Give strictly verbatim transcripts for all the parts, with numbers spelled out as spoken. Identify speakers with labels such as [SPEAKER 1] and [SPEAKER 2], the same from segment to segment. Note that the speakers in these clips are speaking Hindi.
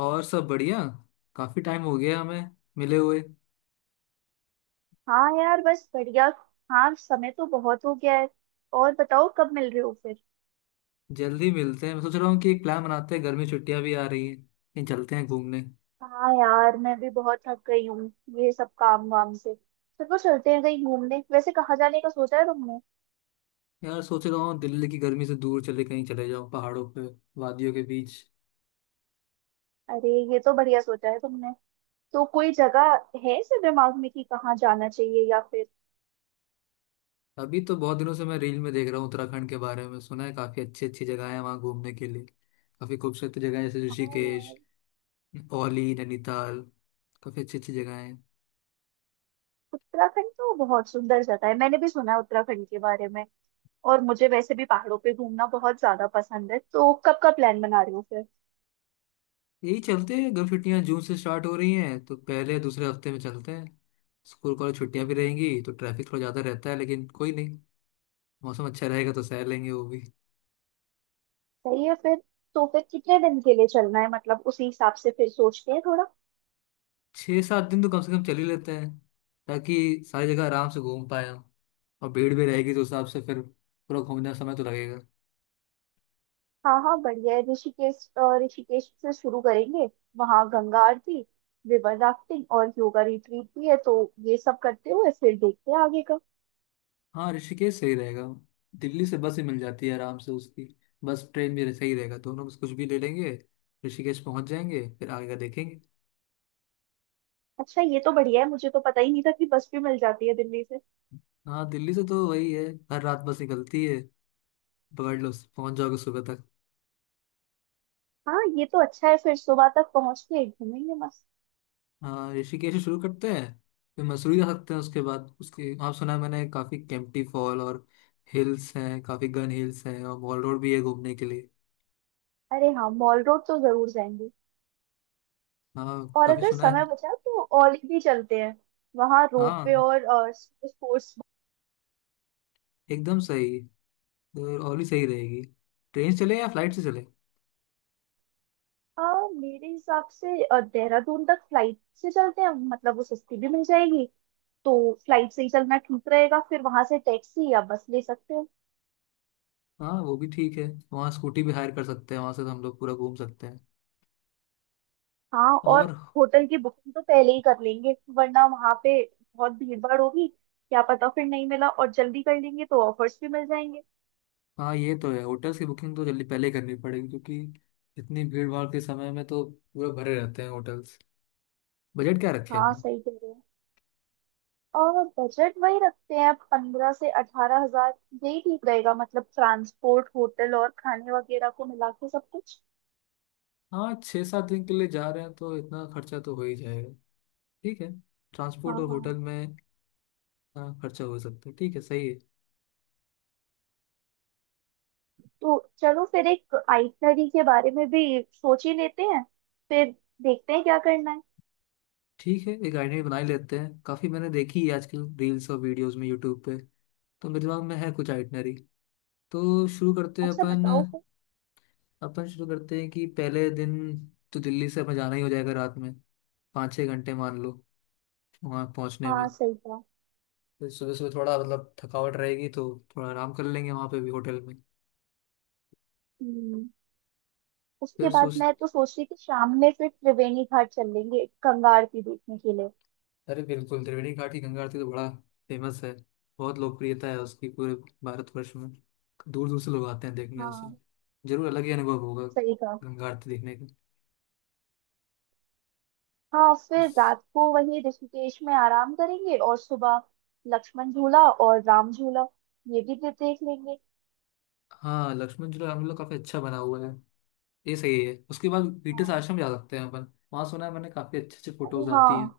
[SPEAKER 1] और सब बढ़िया। काफी टाइम हो गया हमें मिले हुए।
[SPEAKER 2] हाँ यार, बस बढ़िया। हाँ, समय तो बहुत हो गया है। और बताओ, कब मिल रहे हो फिर।
[SPEAKER 1] जल्दी मिलते हैं, मैं सोच रहा हूँ कि एक प्लान बनाते हैं, गर्मी छुट्टियां भी आ रही हैं, कहीं चलते हैं घूमने।
[SPEAKER 2] हाँ यार, मैं भी बहुत थक गई हूँ। ये सब काम वाम से चलो, चलते हैं कहीं घूमने। वैसे कहाँ जाने का सोचा है तुमने।
[SPEAKER 1] यार सोच रहा हूँ दिल्ली की गर्मी से दूर चले, कहीं चले जाओ पहाड़ों पे, वादियों के बीच।
[SPEAKER 2] अरे, ये तो बढ़िया सोचा है तुमने। तो कोई जगह है ऐसे दिमाग में कि कहाँ जाना चाहिए, या फिर।
[SPEAKER 1] अभी तो बहुत दिनों से मैं रील में देख रहा हूँ, उत्तराखंड के बारे में सुना है, काफी अच्छी अच्छी जगह है वहाँ घूमने के लिए, काफी खूबसूरत जगह है, जैसे
[SPEAKER 2] हाँ
[SPEAKER 1] ऋषिकेश,
[SPEAKER 2] यार।
[SPEAKER 1] औली, नैनीताल, काफी अच्छी अच्छी जगह है।
[SPEAKER 2] उत्तराखंड तो बहुत सुंदर जगह है, मैंने भी सुना है उत्तराखंड के बारे में। और मुझे वैसे भी पहाड़ों पे घूमना बहुत ज्यादा पसंद है। तो कब का प्लान बना रहे हो फिर।
[SPEAKER 1] यही चलते हैं, गर्म छुट्टियां जून से स्टार्ट हो रही हैं, तो पहले दूसरे हफ्ते में चलते हैं। स्कूल कॉलेज छुट्टियां भी रहेंगी, तो ट्रैफिक थोड़ा ज़्यादा रहता है, लेकिन कोई नहीं, मौसम अच्छा रहेगा तो सह लेंगे वो भी।
[SPEAKER 2] सही है फिर। तो फिर कितने दिन के लिए चलना है, मतलब उसी हिसाब से फिर सोचते हैं थोड़ा।
[SPEAKER 1] छः सात दिन तो कम से कम चल ही लेते हैं, ताकि सारी जगह आराम से घूम पाए हम। और भीड़ भी रहेगी, तो उस हिसाब से फिर पूरा घूमने का समय तो लगेगा।
[SPEAKER 2] हाँ हाँ, बढ़िया है। ऋषिकेश अ, ऋषिकेश से शुरू करेंगे। वहाँ गंगा आरती, रिवर राफ्टिंग और योगा रिट्रीट भी है, तो ये सब करते हुए फिर देखते हैं आगे का।
[SPEAKER 1] हाँ, ऋषिकेश सही रहेगा। दिल्ली से बस ही मिल जाती है आराम से उसकी। बस ट्रेन भी सही रहेगा, दोनों बस कुछ भी ले लेंगे, ऋषिकेश पहुंच जाएंगे फिर आगे का देखेंगे।
[SPEAKER 2] अच्छा, ये तो बढ़िया है। मुझे तो पता ही नहीं था कि बस भी मिल जाती है दिल्ली से।
[SPEAKER 1] हाँ दिल्ली से तो वही है, हर रात बस निकलती है, पकड़ लो, पहुंच जाओगे सुबह तक।
[SPEAKER 2] हाँ, ये तो अच्छा है। फिर सुबह तक पहुँच के घूमेंगे मस्त।
[SPEAKER 1] हाँ ऋषिकेश से शुरू करते हैं, फिर मसूरी जा सकते हैं उसके बाद। उसके आप सुना है मैंने काफ़ी केम्प्टी फॉल और हिल्स हैं, काफ़ी गन हिल्स हैं, और मॉल रोड भी है घूमने के लिए।
[SPEAKER 2] अरे हाँ, मॉल रोड तो जरूर जाएंगे।
[SPEAKER 1] हाँ,
[SPEAKER 2] और
[SPEAKER 1] काफ़ी
[SPEAKER 2] अगर
[SPEAKER 1] सुना है।
[SPEAKER 2] समय बचा तो औली भी चलते हैं। वहाँ रोपवे
[SPEAKER 1] हाँ,
[SPEAKER 2] और स्पोर्ट्स।
[SPEAKER 1] एकदम सही, तो और भी सही रहेगी। ट्रेन से चले या फ्लाइट से चले?
[SPEAKER 2] आ, मेरे हिसाब से अ, देहरादून तक फ्लाइट से चलते हैं, मतलब वो सस्ती भी मिल जाएगी। तो फ्लाइट से ही चलना ठीक रहेगा, फिर वहां से टैक्सी या बस ले सकते हैं।
[SPEAKER 1] हाँ वो भी ठीक है, वहाँ स्कूटी भी हायर कर सकते हैं, वहाँ से हम लोग पूरा घूम सकते हैं।
[SPEAKER 2] हाँ। और
[SPEAKER 1] और
[SPEAKER 2] होटल की बुकिंग तो पहले ही कर लेंगे, वरना वहां पे बहुत भीड़ भाड़ होगी, क्या पता फिर नहीं मिला। और जल्दी कर लेंगे तो ऑफर्स भी मिल जाएंगे।
[SPEAKER 1] हाँ, ये तो है, होटल्स की बुकिंग तो जल्दी पहले करनी पड़ेगी, क्योंकि इतनी भीड़ भाड़ के समय में तो पूरा भरे रहते हैं होटल्स। बजट क्या रखे
[SPEAKER 2] हाँ,
[SPEAKER 1] अपना?
[SPEAKER 2] सही कह रहे हैं। और बजट वही रखते हैं, पंद्रह से अठारह हजार। यही ठीक रहेगा, मतलब ट्रांसपोर्ट, होटल और खाने वगैरह को मिला के सब कुछ।
[SPEAKER 1] हाँ, छः सात दिन के लिए जा रहे हैं, तो इतना खर्चा तो हो ही जाएगा। ठीक है,
[SPEAKER 2] हाँ
[SPEAKER 1] ट्रांसपोर्ट और
[SPEAKER 2] हाँ।
[SPEAKER 1] होटल में। हाँ, खर्चा हो सकता है, ठीक है, सही है।
[SPEAKER 2] तो चलो, फिर एक आइटनरी के बारे में भी सोच ही लेते हैं। फिर देखते हैं क्या करना है।
[SPEAKER 1] ठीक है, एक आइडिया बना ही लेते हैं, काफ़ी मैंने देखी है आजकल रील्स और वीडियोस में यूट्यूब पे, तो मेरे दिमाग में है कुछ आइटनरी, तो शुरू करते हैं
[SPEAKER 2] अच्छा,
[SPEAKER 1] अपन।
[SPEAKER 2] बताओ फिर।
[SPEAKER 1] अपन शुरू करते हैं कि पहले दिन तो दिल्ली से अपन जाना ही हो जाएगा रात में, पाँच छः घंटे मान लो वहाँ पहुँचने में।
[SPEAKER 2] हाँ, सही था।
[SPEAKER 1] फिर सुबह सुबह थोड़ा मतलब थकावट रहेगी, तो थोड़ा आराम कर लेंगे वहाँ पे भी होटल में।
[SPEAKER 2] हम्म। उसके
[SPEAKER 1] फिर
[SPEAKER 2] बाद
[SPEAKER 1] सोच,
[SPEAKER 2] मैं तो सोच रही थी, शाम में फिर त्रिवेणी घाट चल लेंगे गंगा आरती देखने के लिए।
[SPEAKER 1] अरे बिल्कुल त्रिवेणी घाट की गंगा आरती तो बड़ा फेमस है, बहुत लोकप्रियता है उसकी पूरे भारतवर्ष में, दूर दूर से लोग आते हैं देखने उसे।
[SPEAKER 2] हाँ,
[SPEAKER 1] जरूर अलग ही अनुभव होगा
[SPEAKER 2] सही कहा।
[SPEAKER 1] गंगा आरती देखने का।
[SPEAKER 2] हाँ, फिर
[SPEAKER 1] उस-
[SPEAKER 2] रात को वहीं ऋषिकेश में आराम करेंगे, और सुबह लक्ष्मण झूला और राम झूला ये भी दे- देख लेंगे।
[SPEAKER 1] हाँ लक्ष्मण झूला हम लोग काफी अच्छा बना हुआ है, ये सही है। उसके बाद पीटर्स
[SPEAKER 2] हाँ।
[SPEAKER 1] आश्रम जा सकते हैं अपन, वहाँ सुना है मैंने काफी अच्छे अच्छे
[SPEAKER 2] अरे
[SPEAKER 1] फोटोज
[SPEAKER 2] हाँ,
[SPEAKER 1] आती हैं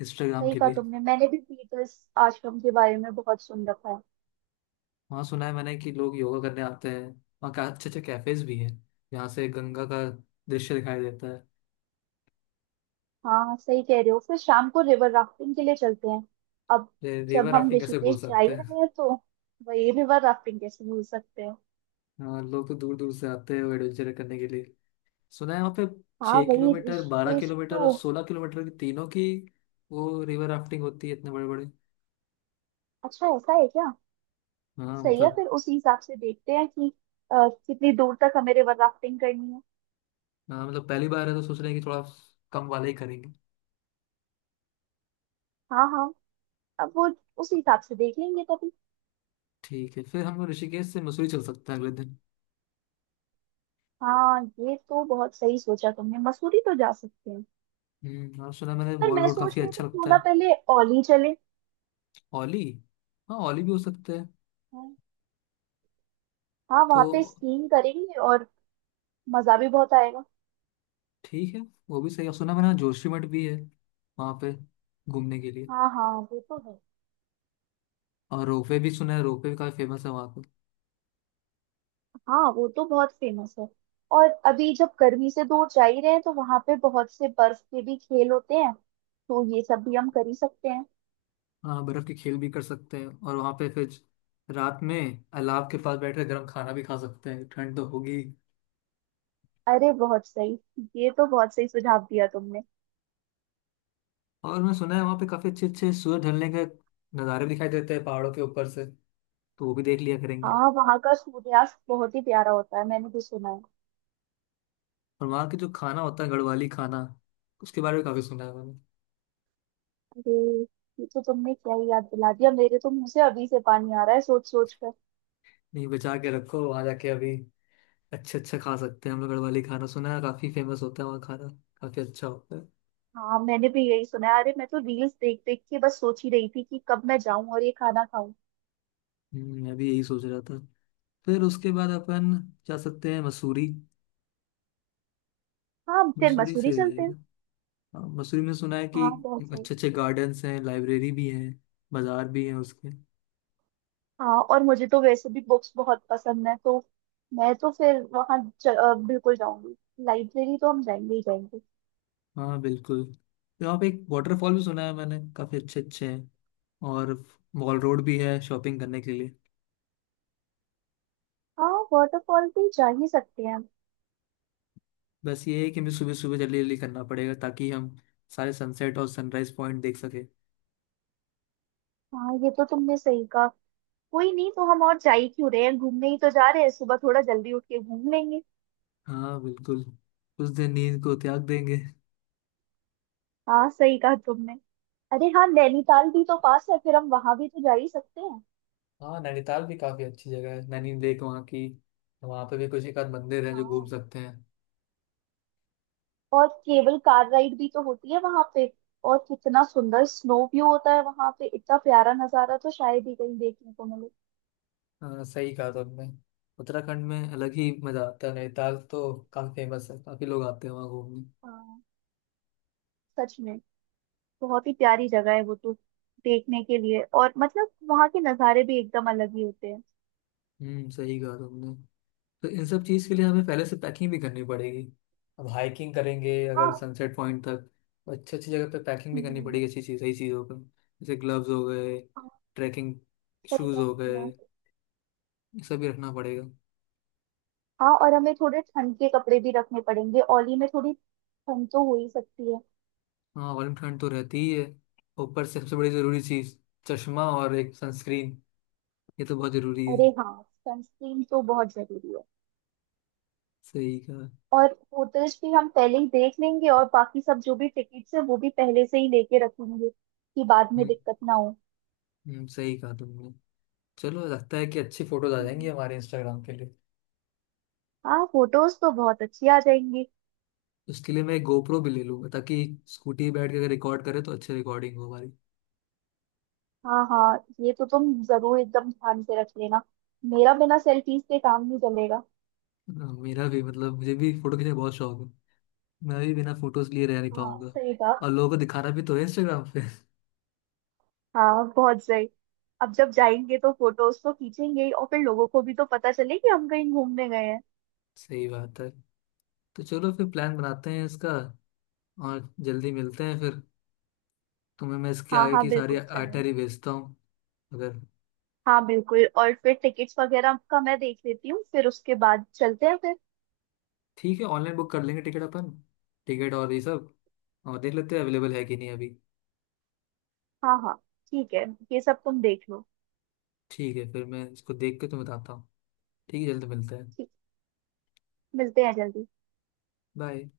[SPEAKER 1] इंस्टाग्राम
[SPEAKER 2] सही
[SPEAKER 1] के
[SPEAKER 2] कहा
[SPEAKER 1] लिए।
[SPEAKER 2] तुमने। मैंने भी पीटर्स आश्रम के बारे में बहुत सुन रखा है।
[SPEAKER 1] वहाँ सुना है मैंने कि लोग योगा करने आते हैं, वहाँ का अच्छे अच्छे कैफेज भी हैं, यहाँ से गंगा का दृश्य दिखाई देता है।
[SPEAKER 2] हाँ, सही कह रहे हो। फिर शाम को रिवर राफ्टिंग के लिए चलते हैं अब।
[SPEAKER 1] रे- रिवर
[SPEAKER 2] जब हम
[SPEAKER 1] राफ्टिंग कैसे
[SPEAKER 2] ऋषिकेश
[SPEAKER 1] भूल
[SPEAKER 2] जा ही
[SPEAKER 1] सकते हैं।
[SPEAKER 2] रहे हैं, तो वही रिवर राफ्टिंग कैसे भूल सकते हैं।
[SPEAKER 1] हाँ लोग तो दूर दूर से आते हैं वो एडवेंचर करने के लिए, सुना है वहाँ पे
[SPEAKER 2] हाँ,
[SPEAKER 1] छः
[SPEAKER 2] वही
[SPEAKER 1] किलोमीटर बारह
[SPEAKER 2] ऋषिकेश
[SPEAKER 1] किलोमीटर और
[SPEAKER 2] तो।
[SPEAKER 1] सोलह किलोमीटर की तीनों की वो रिवर राफ्टिंग होती है, इतने बड़े बड़े।
[SPEAKER 2] अच्छा, ऐसा है क्या।
[SPEAKER 1] हाँ
[SPEAKER 2] सही है,
[SPEAKER 1] मतलब,
[SPEAKER 2] फिर उसी हिसाब से देखते हैं कि अ, कितनी दूर तक हमें रिवर राफ्टिंग करनी है।
[SPEAKER 1] हाँ मतलब पहली बार है, तो सोच रहे हैं कि थोड़ा कम वाला ही करेंगे।
[SPEAKER 2] हाँ हाँ, अब वो उसी हिसाब से देख लेंगे तभी।
[SPEAKER 1] ठीक है, फिर हम लोग ऋषिकेश से मसूरी चल सकते हैं अगले दिन।
[SPEAKER 2] हाँ, ये तो बहुत सही सोचा तुमने। मसूरी तो जा सकते हैं।
[SPEAKER 1] हम्म, और सुना है मैंने
[SPEAKER 2] पर
[SPEAKER 1] मॉल
[SPEAKER 2] मैं
[SPEAKER 1] रोड
[SPEAKER 2] सोच
[SPEAKER 1] काफ़ी
[SPEAKER 2] रही
[SPEAKER 1] अच्छा
[SPEAKER 2] थी, क्यों
[SPEAKER 1] लगता
[SPEAKER 2] ना
[SPEAKER 1] है।
[SPEAKER 2] पहले औली चले।
[SPEAKER 1] ओली, हाँ ओली भी हो सकता है।
[SPEAKER 2] हाँ, वहां
[SPEAKER 1] तो
[SPEAKER 2] पे स्कीइंग करेंगे और मजा भी बहुत आएगा।
[SPEAKER 1] ठीक है, वो भी सही है। और सुना है मैंने जोशीमठ भी है वहाँ पे घूमने के लिए।
[SPEAKER 2] हाँ हाँ, वो तो है।
[SPEAKER 1] और रोपवे भी सुना है, रोपवे भी काफ़ी फेमस है वहाँ।
[SPEAKER 2] हाँ, वो तो बहुत फेमस है। और अभी जब गर्मी से दूर जा ही रहे हैं, तो वहां पे बहुत से बर्फ के भी खेल होते हैं, तो ये सब भी हम कर ही सकते हैं।
[SPEAKER 1] हाँ बर्फ के खेल भी कर सकते हैं, और वहां पे फिर रात में अलाव के पास बैठकर गर्म खाना भी खा सकते हैं, ठंड तो होगी ही।
[SPEAKER 2] अरे, बहुत सही। ये तो बहुत सही सुझाव दिया तुमने।
[SPEAKER 1] और मैं सुना है वहां पे काफी अच्छे अच्छे सूरज ढलने के नज़ारे भी दिखाई देते हैं पहाड़ों के ऊपर से, तो वो भी देख लिया करेंगे।
[SPEAKER 2] हाँ, वहां का सूर्यास्त बहुत ही प्यारा होता है, मैंने भी सुना है।
[SPEAKER 1] और वहाँ के जो खाना होता है, गढ़वाली खाना, उसके बारे में काफी सुना है मैंने।
[SPEAKER 2] अरे, ये तो तुमने क्या ही याद दिला दिया। मेरे तो मुंह से अभी से पानी आ रहा है सोच सोच कर।
[SPEAKER 1] नहीं, बचा के रखो, वहां जाके अभी अच्छे अच्छा खा सकते हैं हम लोग। गढ़वाली खाना सुना है काफी फेमस होता है, वहाँ खाना काफी अच्छा होता है।
[SPEAKER 2] हाँ, मैंने भी यही सुना है। अरे, मैं तो रील्स देख देख के बस सोच ही रही थी कि कब मैं जाऊं और ये खाना खाऊं।
[SPEAKER 1] हम्म, मैं भी यही सोच रहा था। फिर उसके बाद अपन जा सकते हैं मसूरी।
[SPEAKER 2] हाँ, फिर
[SPEAKER 1] मसूरी
[SPEAKER 2] मसूरी
[SPEAKER 1] से
[SPEAKER 2] चलते
[SPEAKER 1] जाएगा।
[SPEAKER 2] हैं।
[SPEAKER 1] हाँ, मसूरी में सुना है कि
[SPEAKER 2] हाँ, बहुत सही।
[SPEAKER 1] अच्छे अच्छे गार्डन्स हैं, लाइब्रेरी भी है, बाजार भी है उसके।
[SPEAKER 2] हाँ, और मुझे तो वैसे भी बुक्स बहुत पसंद है, तो मैं तो फिर वहाँ ज- अ, बिल्कुल जाऊंगी। लाइब्रेरी तो हम जाएंगे ही जाएंगे।
[SPEAKER 1] हाँ बिल्कुल, तो यहाँ पे एक वाटरफॉल भी सुना है मैंने, काफी अच्छे अच्छे हैं, और मॉल रोड भी है शॉपिंग करने के लिए।
[SPEAKER 2] हाँ, वाटरफॉल भी जा ही सकते हैं।
[SPEAKER 1] बस ये है कि हमें सुबह सुबह जल्दी जल्दी करना पड़ेगा, ताकि हम सारे सनसेट और सनराइज पॉइंट देख सके।
[SPEAKER 2] हाँ, ये तो तुमने सही कहा। कोई नहीं, तो हम और जा ही क्यों रहे हैं, घूमने ही तो जा रहे हैं, सुबह थोड़ा जल्दी उठ के घूम लेंगे।
[SPEAKER 1] हाँ बिल्कुल, उस दिन नींद को त्याग देंगे।
[SPEAKER 2] हाँ, सही कहा तुमने। अरे हाँ, नैनीताल भी तो पास है, फिर हम वहां भी तो जा ही सकते हैं।
[SPEAKER 1] हाँ नैनीताल भी काफी अच्छी जगह है, नैनी लेक वहाँ की, वहाँ पे भी कुछ एक आध मंदिर है जो घूम
[SPEAKER 2] हाँ,
[SPEAKER 1] सकते हैं।
[SPEAKER 2] और केबल कार राइड भी तो होती है वहां पे। और कितना सुंदर स्नो व्यू होता है वहां पे, इतना प्यारा नजारा तो शायद ही कहीं देखने को मिले।
[SPEAKER 1] हाँ सही कहा तुमने। उत्तराखंड में अलग ही मजा आता है, नैनीताल तो काफी फेमस है, काफी लोग आते हैं वहाँ घूमने।
[SPEAKER 2] हाँ, सच में बहुत ही प्यारी जगह है वो तो देखने के लिए। और मतलब वहां के नज़ारे भी एकदम अलग ही होते हैं।
[SPEAKER 1] हम्म, सही कहा तुमने। तो इन सब चीज़ के लिए हमें पहले से पैकिंग भी करनी पड़ेगी, अब हाइकिंग करेंगे अगर
[SPEAKER 2] हाँ।
[SPEAKER 1] सनसेट पॉइंट तक, तो अच्छी अच्छी जगह पे पैकिंग भी करनी
[SPEAKER 2] हम्म।
[SPEAKER 1] पड़ेगी, अच्छी चीज़ सही चीज़ों पर, जैसे ग्लव्स हो गए,
[SPEAKER 2] हाँ,
[SPEAKER 1] ट्रैकिंग
[SPEAKER 2] सही
[SPEAKER 1] शूज़
[SPEAKER 2] बात
[SPEAKER 1] हो
[SPEAKER 2] है। हाँ
[SPEAKER 1] गए, ये सब भी रखना पड़ेगा।
[SPEAKER 2] हाँ, और हमें थोड़े ठंड के कपड़े भी रखने पड़ेंगे, ओली में थोड़ी ठंड तो हो ही सकती है।
[SPEAKER 1] हाँ वाली ठंड तो रहती ही है, ऊपर से सबसे बड़ी ज़रूरी चीज़, चश्मा और एक सनस्क्रीन, ये तो बहुत ज़रूरी है।
[SPEAKER 2] अरे हाँ, सनस्क्रीन तो बहुत जरूरी है।
[SPEAKER 1] सही कहा।
[SPEAKER 2] और होटल्स भी हम पहले ही देख लेंगे, और बाकी सब जो भी टिकट्स है वो भी पहले से ही लेके रखेंगे, कि बाद में दिक्कत ना हो।
[SPEAKER 1] हम्म, सही कहा तुमने। चलो लगता है कि अच्छी फोटोज आ जाएंगी
[SPEAKER 2] हम्म।
[SPEAKER 1] हमारे इंस्टाग्राम के लिए।
[SPEAKER 2] हाँ, फोटोज तो बहुत अच्छी आ जाएंगी।
[SPEAKER 1] उसके लिए मैं एक गोप्रो भी ले लूंगा, ताकि स्कूटी पे बैठ के अगर रिकॉर्ड करे तो अच्छी रिकॉर्डिंग हो हमारी।
[SPEAKER 2] हाँ हाँ, ये तो तुम जरूर एकदम ध्यान से रख लेना, मेरा बिना सेल्फीज के काम नहीं चलेगा।
[SPEAKER 1] हाँ, मेरा भी मतलब मुझे भी फोटो खींचने का बहुत शौक है, मैं भी बिना फोटोज लिए रह नहीं
[SPEAKER 2] हाँ,
[SPEAKER 1] पाऊंगा।
[SPEAKER 2] सही कहा।
[SPEAKER 1] और लोगों को दिखाना भी तो है इंस्टाग्राम पे।
[SPEAKER 2] हाँ, बहुत सही। अब जब जाएंगे तो फोटोज तो खींचेंगे ही, और फिर लोगों को भी तो पता चले कि हम कहीं घूमने गए हैं।
[SPEAKER 1] सही बात है। तो चलो फिर प्लान बनाते हैं इसका, और जल्दी मिलते हैं फिर। तुम्हें मैं इसके
[SPEAKER 2] हाँ
[SPEAKER 1] आगे
[SPEAKER 2] हाँ,
[SPEAKER 1] की सारी
[SPEAKER 2] बिल्कुल चलो।
[SPEAKER 1] आइटनरी भेजता हूँ, अगर
[SPEAKER 2] हाँ बिल्कुल, और फिर टिकट्स वगैरह का मैं देख लेती हूँ, फिर उसके बाद चलते हैं फिर।
[SPEAKER 1] ठीक है। ऑनलाइन बुक कर लेंगे टिकट अपन, टिकट और ये सब, और देख लेते हैं अवेलेबल है कि नहीं अभी।
[SPEAKER 2] हाँ हाँ, ठीक है, ये सब तुम देख लो।
[SPEAKER 1] ठीक है, फिर मैं इसको देख के तुम्हें बताता हूँ। ठीक है, जल्द मिलते हैं।
[SPEAKER 2] ठीक, मिलते हैं जल्दी।
[SPEAKER 1] बाय।